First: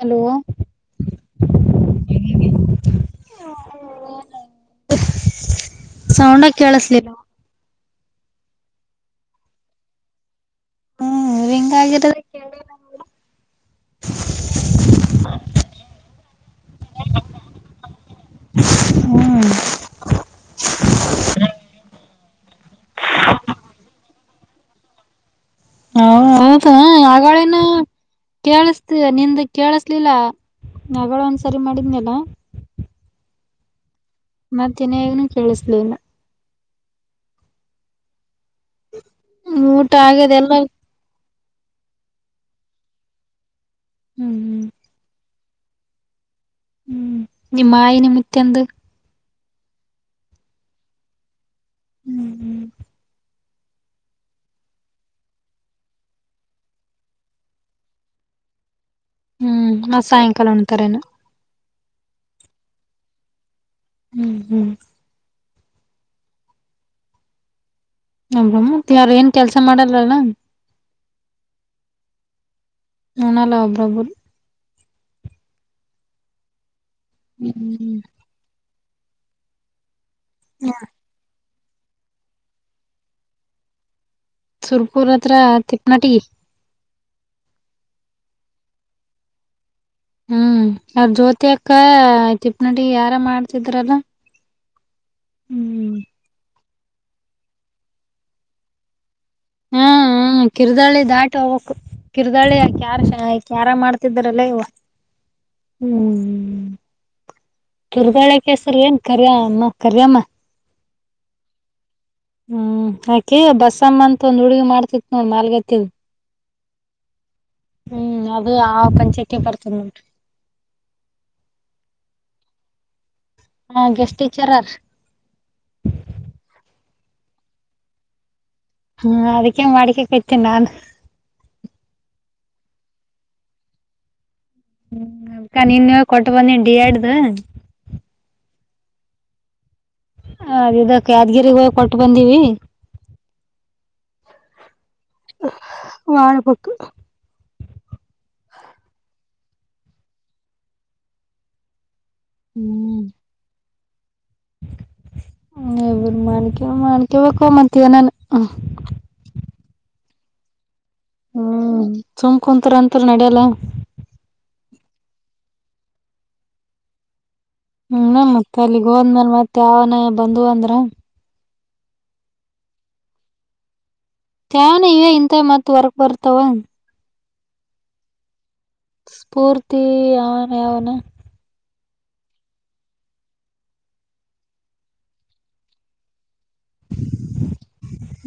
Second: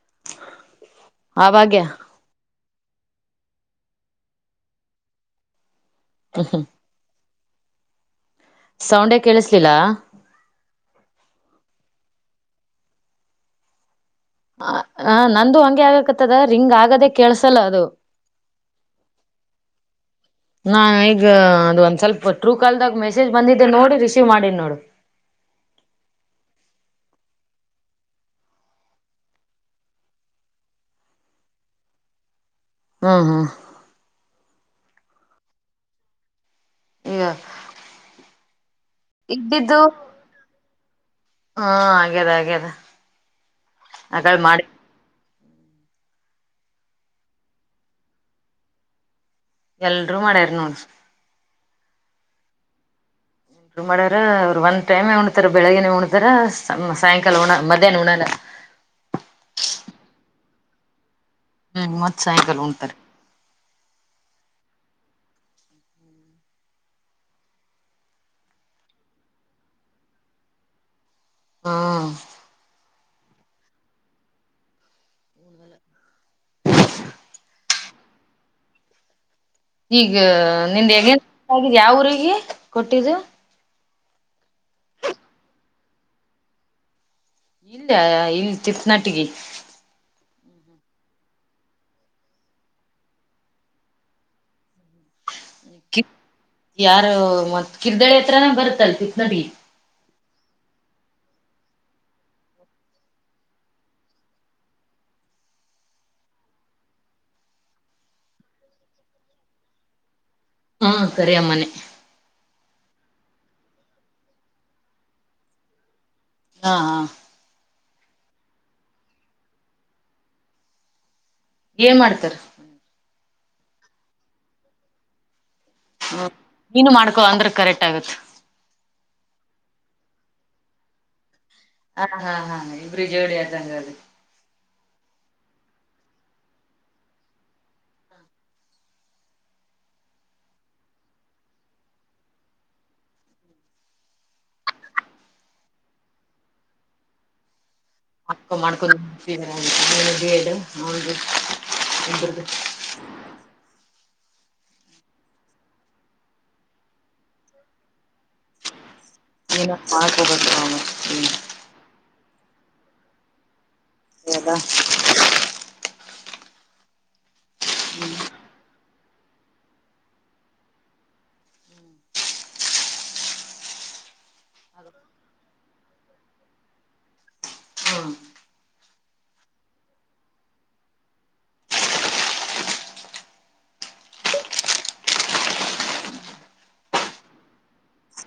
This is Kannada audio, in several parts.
ಹಲೋ ಆ ಭಾಗ್ಯ. [inaudible] ಸೌಂಡ ಕೇಳಸಲಿಲ್ಲ. ಸೌಂಡೆ ಕೇಳಿಸ್ಲಿಲ್ಲಾ. ಹ್ಮ್ ಹೆಂಗ ಆಗಿರೋದ. ಹ ನಂದು ಹಂಗೆ ಆಗಕತ್ತದ ರಿಂಗ್ ಆಗದೆ ಕೇಸಲ್ಲ ಅದು. ಹ್ಮ ನಾ ಈಗ ಅದು ಒಂದ್ ಸ್ವಲ್ಪ್ ಟ್ರೂ ಕಾಲ್ದಾಗ ಮೆಸೇಜ್ ಬಂದಿದ್ದೆ ನೋಡಿ ರಿಸೀವ್ ಮಾಡಿನಿ. ಹ ಹೌದ ಆಗಳೇನ. ಕೇಳಿಸತ ನಿಂದ ಕೇಳಸ್ಲಿಲ್ಲ ಅಗಳ ಒಂದ್ಸರಿ ಮಾಡಿದ್ನಲ್ಲ ಹ್ಮ್ ಹಾ [unintelligible] ಮತ್ತನಗನು ಕೇಳಿಸ್ಲಿಲ್ಲ. ಹ [unintelligible] ಊಟ ಆಗದೆ ಎಲ್ಲ ಹಾ ಅಗ್ಯದ್ ಅಗ್ಯದೆ ಹ್ಮ್ ಆಗಳ್ ಮಾಡ. ಹ್ಮ್ ಹ್ಮ್ ನಿಮ್ಮಯಿ ನಿಮ್ ಮುತ್ಯಂದು. ಎಲ್ರು ಮಾಡ್ಯಾರ ನೋಡ್ರಿ. ಹ್ಮ್ ಹ್ಮ್ [unintelligible] ರ ಅವ್ರು ಒಂದ್ ಟೈಮ್ ಉಂಣ್ತರೆ ಬೆಳಿಗ್ಗೆನೆ ಉಂಣತರ ಸಾಯಂಕಾಲ ಉಣ್ ಮಧ್ಯಾಹ್ನ ಉಂಣ್ಣಲ್ಲ. ಹ್ಮ್ ಮತ್ ಸಾಯಂಕಾಲ ಉಂಣ್ತಾರೇನು. ಹ್ಮ್ ಮತ್ತ ಸಾಯಂಕಾಲ ಉಂಣ್ತರೆ. ಹ್ಮ್ ಹ್ಮ್ [unintelligible] ಮ್ಮತ್ ಯಾರ ಏನ್ ಕೆಲ್ಸ ಮಾಡಲ್ಲಲ್ಲ. ಹಾ ನಾನಲ್ಲ ಒಬ್ಬೊಬ್ರುದು. ಹ್ಮ ಹ್ಮ್ ಈಗ ನಿಂದ ಹೆಗನ್ ಆಗ ಯಾವ ಊರಿಗೆ ಕೊಟ್ಟಿದ್ದು. ಸುರ್ಪುರ್ ಹತ್ರ ತಿಪ್ಪನಟಗಿ. ಇಲ್ಲಯ ಇಲ್ಲಿ ತಿಪ್ಪನಟಗಿ ಹ್ಮ್ ಅವ್ರ ಜ್ಯೋತಿ ಅಕ್ಕ ತಿಪ್ಪನಟಿ ಯಾರ ಮಾಡ್ತಿದ್ರಲ್ಲ [inaudible] ಯಾರ ಮತ್ ಕಿರ್ದಳಿ ಹತ್ರನ ಬರ್ತ್ತಲ್ ಕಿತ್ನಡಿ. ಹ್ಮ ಕಿರ್ದಳಿ ದಾಟ ಹೋಗ್ಬೇಕು ಕಿರ್ದಾಳಿ ಕ್ಯಾರ ಕ್ಯಾರ ಮಾಡ್ತಿದ್ರಲ್ಲ ಇವ. ಹ್ಮ್ ಕಿರ್ದಾಳಿ ಕೇಸರ್ಎನ್ ಕರಿಯಮ್ಮ ಕರಿಯಮ್ಮ. ಹಾ ಕರಿಅಮ್ಮನೆ. ಹ್ಮ್ ಅಕಿ ಬಸ್ಸಮ್ಮ ಅಂತ ಒಂದ್ ಹುಡ್ಗಿ ಮಾಡ್ತಿತ್ ನೋಡ್ ಮಾಲ್ಗತ್ತಿದು. ಹಾ ಹಾ ಹ್ಮ್ ಅದು ಆ ಪಂಚಾಯಿತಿಗೆ ಬರ್ತದ್ ನೋಡ್ರಿ. ಏನ್ ಮಾಡ್ತಾರು. ಹಾ ಗೆಸ್ಟ್ ಟೀಚರ್ರ್ ಹ್ಮ ನೀನು ಮಾಡ್ಕೊ ಅಂದ್ರೆ ಕರೆಕ್ಟ್ ಆಗತ್ ಹ್ಮ ಅದಕ್ಕೆೇ ಮಾಡಕಕೇತಿ ನಾನು ಹಾ ಹಾ ಹಾ ಇಬ್ಬರು ಜೋಡಿ ಆಯ್ತು ಹಂಗಾರೆ ಹ್ಮ ಅಕ ನೀನ್ ಕೊಟ್ಟ ಬಂದೀನಿ ಡಿಎಡ್ ದು ಹ ಅದ ಯಾದಗಿರಿಗೆ ಹೋಗಿ ಕೊಟ್ಟು ಬಂದೀವಿ ಹೋಗಬೇಕು [unintelligible] [inaudible] ಕೇಳಿಕೊ ಕೇಳಿಕೊ ಮತ್ ಏನಾನಾ ಈಗ ಮಾಡಬೇಕು ನಾವು ಹ್ಮ್ ಸುಮ್ ಕುಂತ್ರು ಅಂತೂ ನೆಡಿಯಲ್ಲಾ ಅಲ್ಲ್ವಾ ಹ್ಮ ಮತ್ತ ಅಲ್ಲಿಗೆ ಹೋದ್ಮ್ಯಲೆ ಮತ್ತೆ ಯಾವನ ಬಂದು ಅಂದ್ರ ಏನಿಲ್ಲ ಇಂತವೆ ಮತ್ ಹೊರಗ್ ಬರ್ತಾವ ಹ್ಮ್ ಪೂರ್ತಿ ಯನ್ ಯಾವನು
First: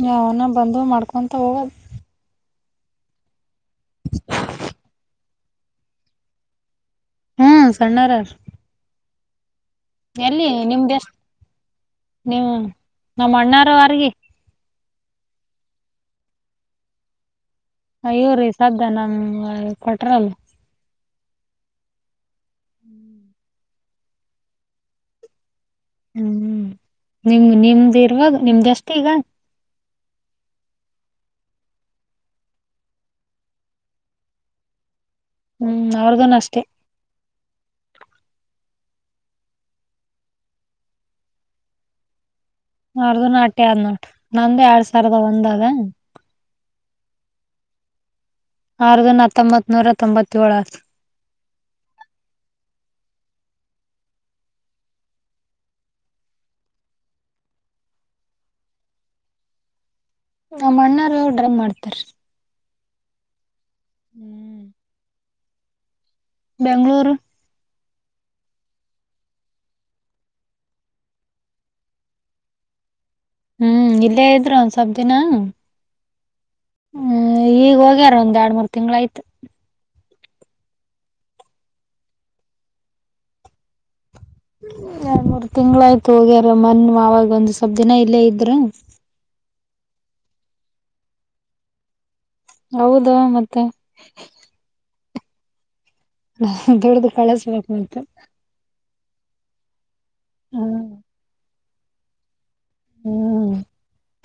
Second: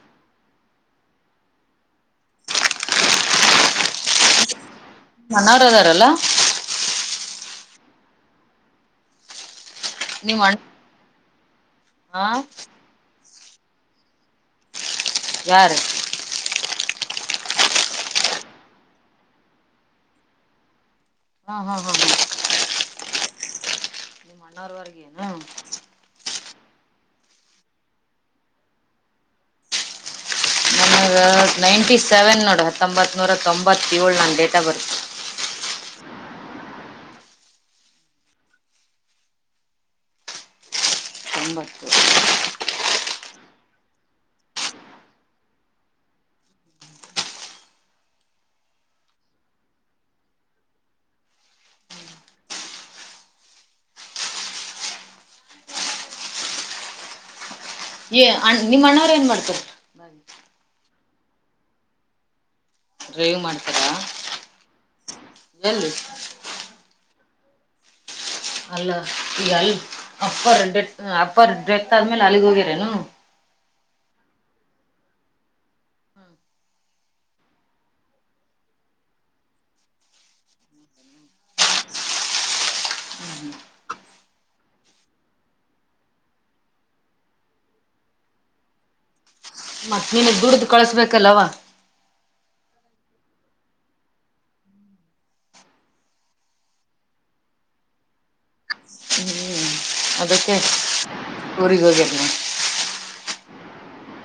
ಯಾವನ ಬಂದು ಮಾಡ್ಕೊಂತ ಹೋಗದ [inaudible] ಸಣ್ಣವರು ಇದಾರಲ್ಲ ಹ್ಮ್ ಸಣ್ಣಾರರೇ ನಿಮ್ ಎಲ್ಲಿ ಅಣ್ಣ ನಿಮ್ದು ಎಷ್ಟು ಹಾ ನೀವು ನಮ್ಮ ಅಣ್ಣಾರ ವರ್ಗಿ ಯಾರು ಇವ್ರೀ ನಮ್ ಕೊಟ್ರಲ್ಲ ಹಾ ಹಾ ಹಾ ಹಾ [inaudible] ನಿಮ್ಮ್ ಅಣ್ಣಾ ಅವರ ವರ್ಗೆನ ಹ್ಮ್ ನಿಮ ನಿಮ್ದ ಇರ್ರುವಾಗ ನಿಮ್ದಷ್ಟೇ ಈಗ ನನಗೆ ನೈಂಟಿ ಸೆವೆನ್ ನೋಡಿ ಹತ್ತೊಂಬತ್ತು ನೂರ ತೊಂಬತ್ತೇಳು ನನ್ನ ಡೇಟ್ ಆಫ್ ಬರ್ತ ಹ್ಮ್ ಅವ್ರಗನು ಅಷ್ಟೆ ತೊಂಬತ್ತು ಅವರ್ದು ನಾಟಿನಂದು ಎರಡ್ ಸಾವಿರದ ಬಂದದ ಅವಗುನು ಹತ್ತೊಂಬತ್ ನೂರ ತೊಂಬತ್ತು ಏಳು ಆಯ್ತು ಅ ನಿಮ್ಮ್ ಅಣ್ಣವ್ ಏನ್ ಮಾಡ್ತಾರೆ ನಮ್ಮ ಅಣ್ಣಾ ಅವ್ರು ಡ್ರೈವ್ ಮಾಡ್ತಾರೆರೀ ಡ್ರೈವ್ ಮಾಡ್ತಾರ [inaudible] ಎಲ್ಲಿ ಬೆಂಗಳೂರು ಅಲ್ಲ ಈ ಅಲ್ ಅಪ್ಪರ್ ರಿಟೆ ಅಪ್ಪರ್ ರಿಟೆಕ್ಟ್ ಆದ್ಮೇಲೆ ಅಲ್ಲಿಗ್ ಹೋಗ್ಯರನು ಹ್ಮ್ ಇಲ್ಲೇ ಇದ್ರು ಒಂದ ಸ್ವಪ ದಿನ ಹ್ಮ್ ಈಗ ಹೋಗ್ಯಾರ ಒಂದ್ ಎರಡ್ ಮೂರ್ ತಿಂಗಳ ಆಯ್ತ ಎರಡ್ ಮೂರ್ ತಿಂಗಳು ಆಯ್ತು ಹೋಗ್ಯಾರ ಮನ್ ಆವಾಗ ಒಂದ್ ಸ್ವಪ್ ದಿನ ಇಲ್ಲೇ ಇದ್ರು [inaudible] ಮತ್ತೆ ನಿನಗ್ ದುಡ್ದ ಕಳಸ್ಬೇಕಲ್ಲವ ಹೌದು ಮತ್ತೆ ದುಡ್ಡಿದು ಕಳಿಸಬೇಕು ಮತ್ತೆ ಹ್ಞೂ ಹ್ಮ್ ಊರಿಗೆ ಹೋಗ್ಯಾರ ಹ್ಮ್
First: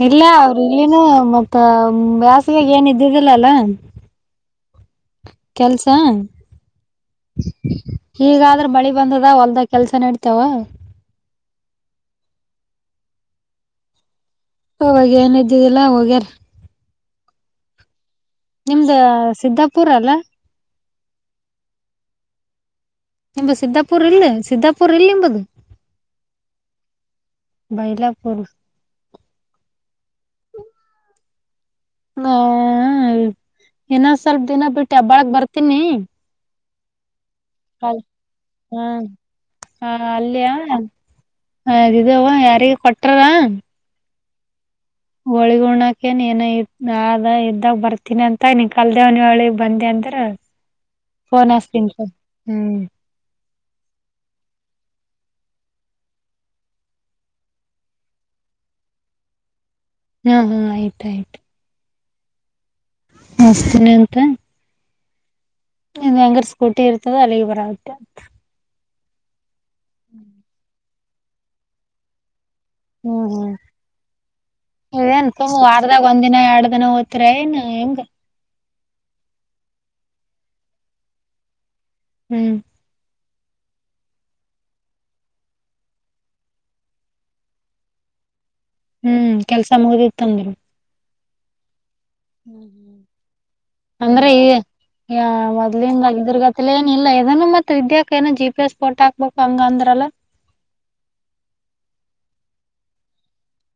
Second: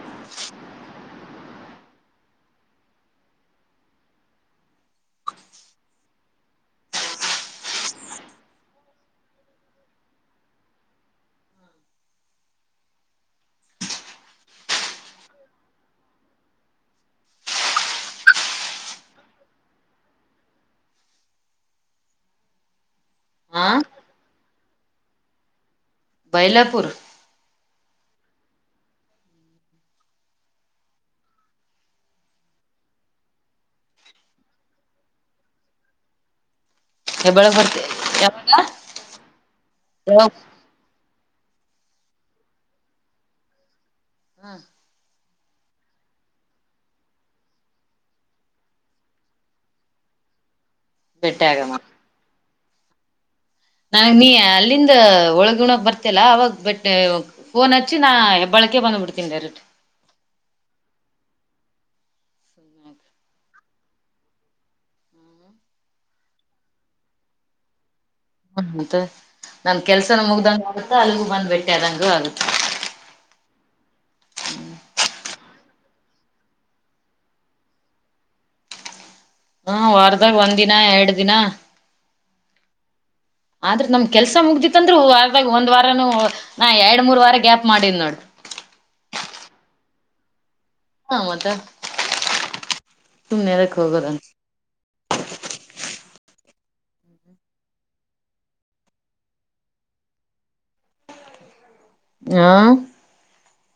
ಇಲ್ಲ ಅವರು ಇಲ್ಲಿನ ಮತ್ತ ಬ್ಯಾಸಿಗೆಗ ಏನ್ ಇದ್ದಿದ್ದಿಲ್ಲಲ್ಲ ಕೆಲಸ ಹೀಗಾದ್ರೆ ಮಳಿ ಬಂದದ ಹೊಲ್ದ ಕೆಲ್ಸ ನಡ್ತಾವ ಇವಾಗ ಏನು ಇದ್ದಿದ್ದಿಲ್ಲ ಹೋಗ್ಯಾರ ನಿಮ್ದ ಸಿದ್ದಾಪುರ ಅಲ್ಲ ನಿಂಬ ಹಾಂ ಸಿದ್ದಾಪುರ್ ಇಲ್ಲ ಸಿದ್ದಾಪುರ್ ಇಲ್ಲಿ ನಿಂಬಂಧ ಬೈಲಾಪುರ್ ಬೈಲಾಪುರ ಹ ಇನ್ನೊ ಸ್ವಲ್ಪ ದಿನ ಬಿಟ್ಟು ಹೇಬ್ಬಾಳಗ್ ಬರ್ತೀನಿ ಹೆಬ್ಬಳ ಬರ್ತಿ ಅ ಯಾವಾಗ ಹಾ ಹ ಯಾವಾಗ ಅಲ್ಲಿಯ ಹದಿದವ ಯಾರಿಗೆ ಕೊಟ್ಟರ್ ಹ್ಮ ಹೋಳಿಗೆ ಉಣ್ಣಾಕ್ ನಿನ್ ಇರತಿವಿ ಅದ ಇದ್ದಾಗ ಬರ್ತೀನಿ ಅಂತ ನೀ ಕಲ್ದೇವ್ನ ಒಳಿಗ್ ಬಂದಿ ಅಂತ ಭೇಟಿ ಫೋನ್ ಹಚ್ಚತೀನಿ ತೊ ಹ್ಮ ನನ್ ನೀ ಅಲ್ಲಿಂದ ಒಳಗ ಉಣಕ್ ಬರ್ತಲ್ಲ ಅವಾಗ ಬಟ್ಟ ಫೋನ್ ಹಚ್ಚಿ ನಾ ಹೆ ಬಳ ನಾಳಕ್ಕೆ ಬಂದು ಬಿಡ್ತನಿ ಡೈರೆಕ್ಟ್ ಹ್ಮ ಹ್ಮ್ ಆಯ್ತ ಆಯ್ತ ಹಸ್ತೀನಿ ಅಂತ ಇದ ಹೆಂಗರ್ ಸ್ಕೂಟಿ ಇರ್ತದ ಅಲ್ಲಿಗೆ ಬರತ್ತೆ ಹ್ಮಂತ ನನ್ ಕೆಲ್ಸನ ಮುಗ್ದಂಗ ಆಗುತ್ತಾ ಅಲ್ಲಿಗೂ ಬಂದ್ಬಟ್ಟೆದಂಗೂ ಆಗುತ್ತ ಹ್ಮ್ ಹ್ಮ್ ಇವೇನ್ ವಾರದಾಗ ಒಂದ ದಿನ ಎರಡ್ ದಿನ ಹೊಯತಿರೆನ್ ಏನ್ ಹೆಂಗ ಹಾ ವಾರದಾಗ ಒಂದ್ ದಿನ ಎರಡ್ ದಿನ ಹ್ಮ್ ಆದ್ರೆ ನಮ್ ಕೆಲ್ಸ ಮುಗ್ದಿತ್ತ ಅಂದ್ರರು ವರ್ಧಗ್ ಒಂದ್ ವಾರನು ನಾ ಎರಡ್ ಮೂರ್ ವಾರ ಗ್ಯಾಪ್ ಮಾಡಿನ್ ನೋಡ ಹ್ಮ್ ಕೆಲ್ಸ ಮುಗ್ದಿತ್ತಂದರು ಹ ಮತ್ತ ಹ್ಮ ಹ್ಮ ಸುಮ್ನೆ ಎದಕ್ ಹೋಗೋದಂತ ಅಂದ್ರೆ ಈ ಯ ಮೊದ್ಲಿಂದನ್ ನಗಿದರ್ಗತಿ ಏನ ಇಲ್ಲಏದನನು ಮತ್ತತ್ ವಿದ್ಯಾಕ ಏನೋ ಜಿ ಪಿ ಎಸ್ ಫೋಟೋ ಹಾಕ್ಬೇಕು ಹಂಗ ಅಂದ್ರಲ್ಲ [inaudible] ಹಾ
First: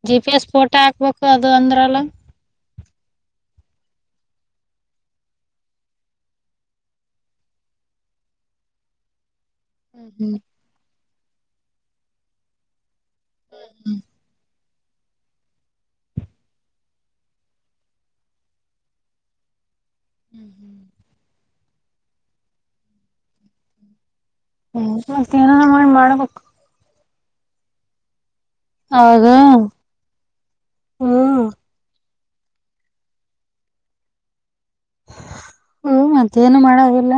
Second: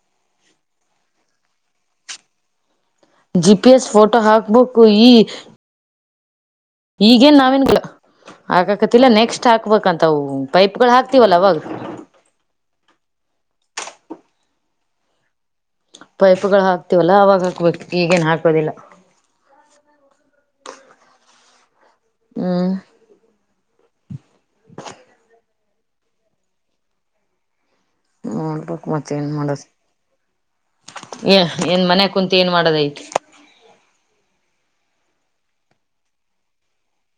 ಜಿ ಪಿ ಎಸ್ ಫೋಟೋ ಹಾಕ್ಬೇಕು ಅದು ಅಂದ್ರಲ್ಲ ಜಿಪಿಎಸ್ ಫೋಟೋ ಹಾಕ್ಬೇಕು ಈ ಈಗೇನ್ ನಾವೇನ್ ಹಾಕಕತಿಲ್ಲ ನೆಕ್ಸ್ಟ್ ಹಾಕ್ಬೇಕಂತವು ಹ್ಮ್ ಪೈಪ್ಗಳು ಹಾಕ್ತಿವಲ್ಲ ಅವಾಗ ಹ್ಮ್ ಹ್ಮ್ ಪೈಪ್ಗಳು ಹಾಕ್ತಿವಲ್ಲಾ ಅವಾಗ ಹಾಕ್ಬೇಕು ಈಗೇನ್ ಹಾಕದಿಲ್ಲ ಹ ಹ್ಮ್ ಮತ್ತೆ ಏನಾದ ಮಾಡ ಮಾಡ್ಬೇಕು ನೋಡ್ಬೇಕು ಮತ್ತೆ ಅವಾಗ ಏನ್ ಮಾಡ ಹ್ಮ್ ಏನ್ ಮಾಡೋದ ಕುಂತ ಏನ್ ಮಾಡೋದಯತ ಹಓ ಮತ್ತೇನು ಮಾಡಗಿಲ್ಲ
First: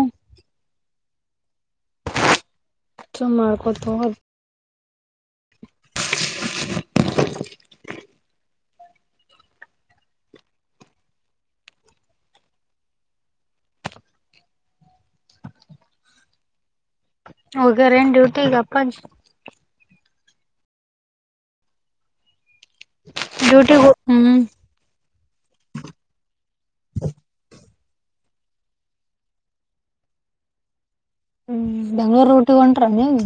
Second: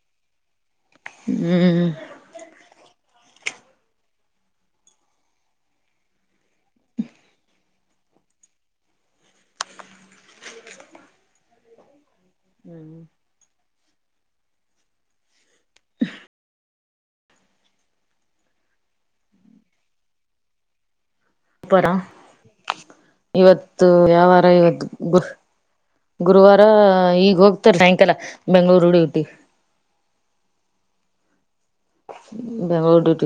ಹ್ಮ್ ಅಷ್ಟ ಮಾಡ್ಕೊಂತಹೋಗ್ರಿ. ಹ್ಮ್. ಹ ಹೋಗ್ಯಾರ ಏನ್ ಡ್ಯೂಟಿಗೆ ಅಪ್ಪಾಜಿ ಅಪಾರ ಡ್ಯೂಟಿಗ್ ಇವತ್ತು ಹ್ಮ್ ಯಾವಾರ ಇವತ್ ಗು ಗುರುವಾರ ಈಗ ಹೋಗ್ ನಕಲ್ಲ ಬೆಂಗಳೂರು ಹುಡುಗಿ ಹ್ಮ್ ಬೆಂಗಳೂರು ರೂಟ್ ಗೆ ಹೊಂಟ್ರ ನೀವು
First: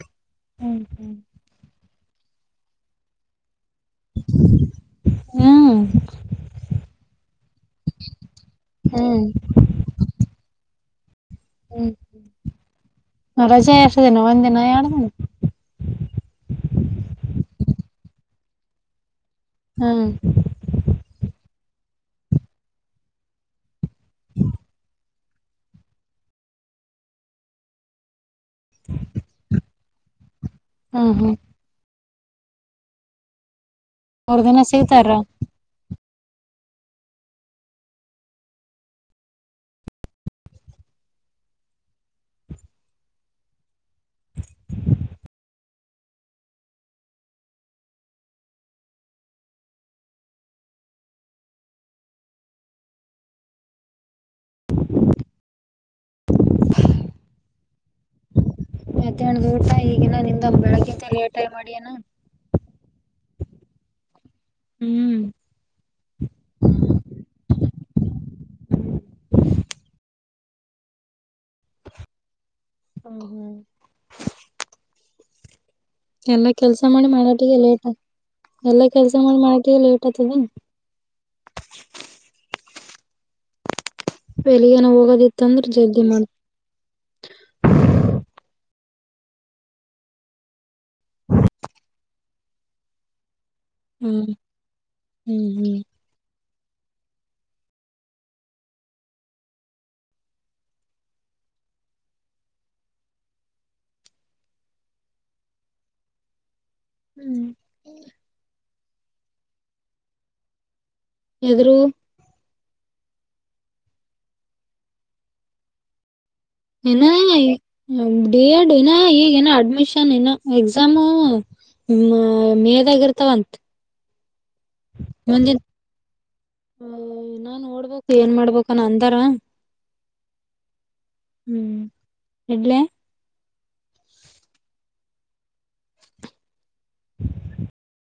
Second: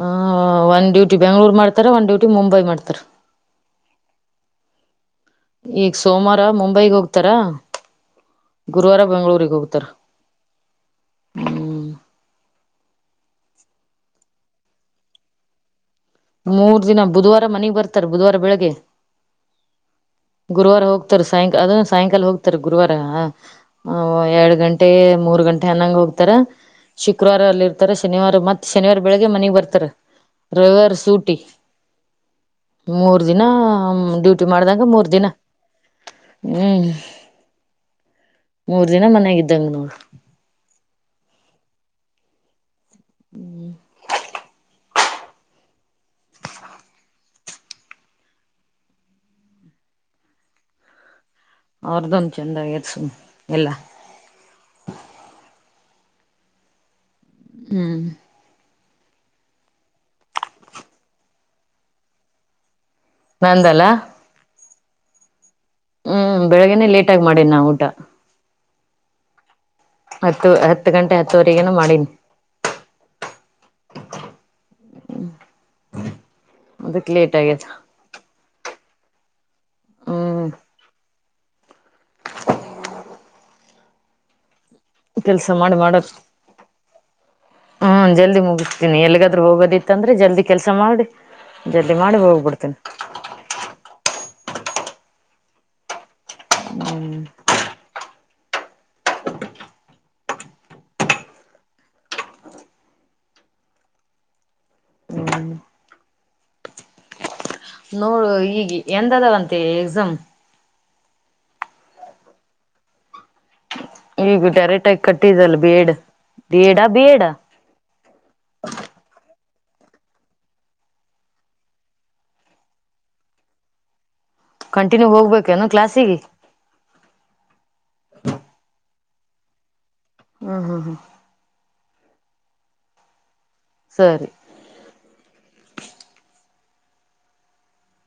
ಹ ಹ್ಮ್ ಒಂದ್ ಡ್ಯೂಟಿ ಬಬೆಂಗಳೂರು ಮಾಡ್ತಾರ ಒಂದ್ ಡ್ಯೂಟಿ ಮುಂಬೈ ಮಾಡ್ತಾರ ಹ್ಮ್ ಈಗ ಸೋಮವಾರ ಮುಂಬೈಗ್ ಹೋಗ್ತಾರ. ಗುರುವಾರ ಹ್ಮ್ ಬೆಂಗಳೂರಿಗೆ ಉತ್ತರ. ಹ್ಮ್ ರಜೆ ಎಷ್ಟ ದಿನ ಒಂದಿನ ಎಡ ದಿನ. ಮೂರ್ ದಿನ ಬುಧವಾರ ಮನೆಗ್ ಬರ್ತಾರ ಬುಧವಾರ ಬೆಳಗ್ಗೆ. ಹ್ಮ್ ಗುರುವಾರ ಹೋಗ್ತಾರೆ ಸಾಯಂಕಾಲ ಅದನ್ನ ಸಾಯಂಕಾಲ ಹೋಗ್ತಾರ ಗುರುವಾರ ಹ ಹ ಎರಡ್ ಗಂಟೆ ಮೂರ್ ಗಂಟೆ ಅನ್ನಂಗ್ ಹೋಗ್ತಾರ ಶುಕ್ರವಾರ ಅಲ್ಲಿ ಇರ್ತಾರೆ ಶನಿವಾರ ಮತ್ತೆ. ಶನಿವಾರ ಬೆಳಿಗ್ಗೆ ಮನಿಗ್ ಬರ್ತಾರ. ರವಿವಾರ ಹಾ ಹಾ. ಸೂಟಿ ಮೂರ್ ದಿನ ಮೂರ್ ಡ್ಯೂಟಿ ದಿನ ಮಾಡ್ದಂಗ ಮೂರ್ ಸಿಗ್ತಾರ? ದಿನ. ಹ್ಮ್ [inaudible] ಮೂರ್ ದಿನ ಮನಾಗಿದ್ದಂಗ ನೋಡ. ಹ್ಮ್. ಅವ್ರದೊಂದು ಚೆಂದ ಸುಮ ಎಲ್ಲಾ. ಹ್ಮ್. ಮಾಡ್ಯಾನ್ಡ ಊಟ ಈಗಿನ ನಿಂದ ಬೆಳಗಕ್ಕಿಂತ ಲೇಟಆಗಿ ಮಾಡಿಯನ ನಂದಲ್ಲ. ಹ್ಮ್. ಹ್ಮ್ ಬೆಳಗ್ನೆೇ ಲೇಟಗಿ ಮಾಡೇ ನಾ ಊಟ. [inaudible] [inaudible] ಹತ್ತು ಹತ್ತು ಗಂಟೆ ಹತ್ತುವರೆಗನು ಮಾಡಿನಿ. ಹ್ಮ ಹ್ಮ್. ಹ್ಮ. ಎಲ್ಲ ಕೆಲ್ಸ ಮಾಡಿ ಮಾಡಟಿಗೆ ಲೇಟ ಎಲ್ಲಾ ಕೆಲ್ಸ ಮಾಡಿ ಮಾಡ. ಕೆ ಲೇಟತದೆ. ಹ್ಮ್ ಎಲ್ಲಿಗನ ಹೋಗೋದಿತ್ತ ಕೆಲ್ಸ ಅಂದ್ರ ಮಾಡಿ ಜಲ್ದಿ ಮಾಡಕ್ ಮಾಡ ಹ್ಮ ಜಲ್ದಿ ಮುಗ. ನಿ ಎಲ್ಗಾದ್ರೂ ಹೋಗೋದಿತ್ತ ಅಂದ್ರೆ ಜಲ್ದಿ ಕೆಲ್ಸ ಮಾಡಿ ಜಲ್ದಿ ಮಾಡಿ ಹೋಗ್ಬಿಡ್ತೀನಿ. ಹ್ಮ್ ಹ್ಮ್ ಹ್ಮ್. ಹ್ಮ್ ಹ್ಮ್ ಹ್ಮ್. ನೋಡು ಈಗ ಎಂದದಾವಂತೆ ಎಕ್ಸಾಮ್. ಎದುರು. ಈಗ ಡೈರೆಕ್ಟಾಗಿ ಕಟ್ಟಿದಲ್ಲ ಬಿ. ಎಡ್ ಡಿ ಎಡಾ ಬಿ ಇನ್ನ ಎಡಾ ಈ ಬಿ ಎಡ ಇನ ಈಗ ಏನ ಅಡ್. ಅಡ್ಮಿಷನ್ ಇನ್ನು ಎಕ್ಸಾಮು ಮೇದಾಗಿ ಇರ್ತಾವಂತ. ಕಂಟಿನ್ಯೂ ನಾನ್ ಹೋಗ್ಬೇಕೇನು ಕ್ಲಾಸಿಗೆ ನೋಡ್ಬೇಕು ಏನ್ ಮಾಡ್ಬೇಕ. ತ್ತರ. ಹ್ಮ್ ಹ್ಮ್ ಹ್ಮ್. ಹ್ಮ್ ಇಡ್ಲ್ಲ. ಸರಿ.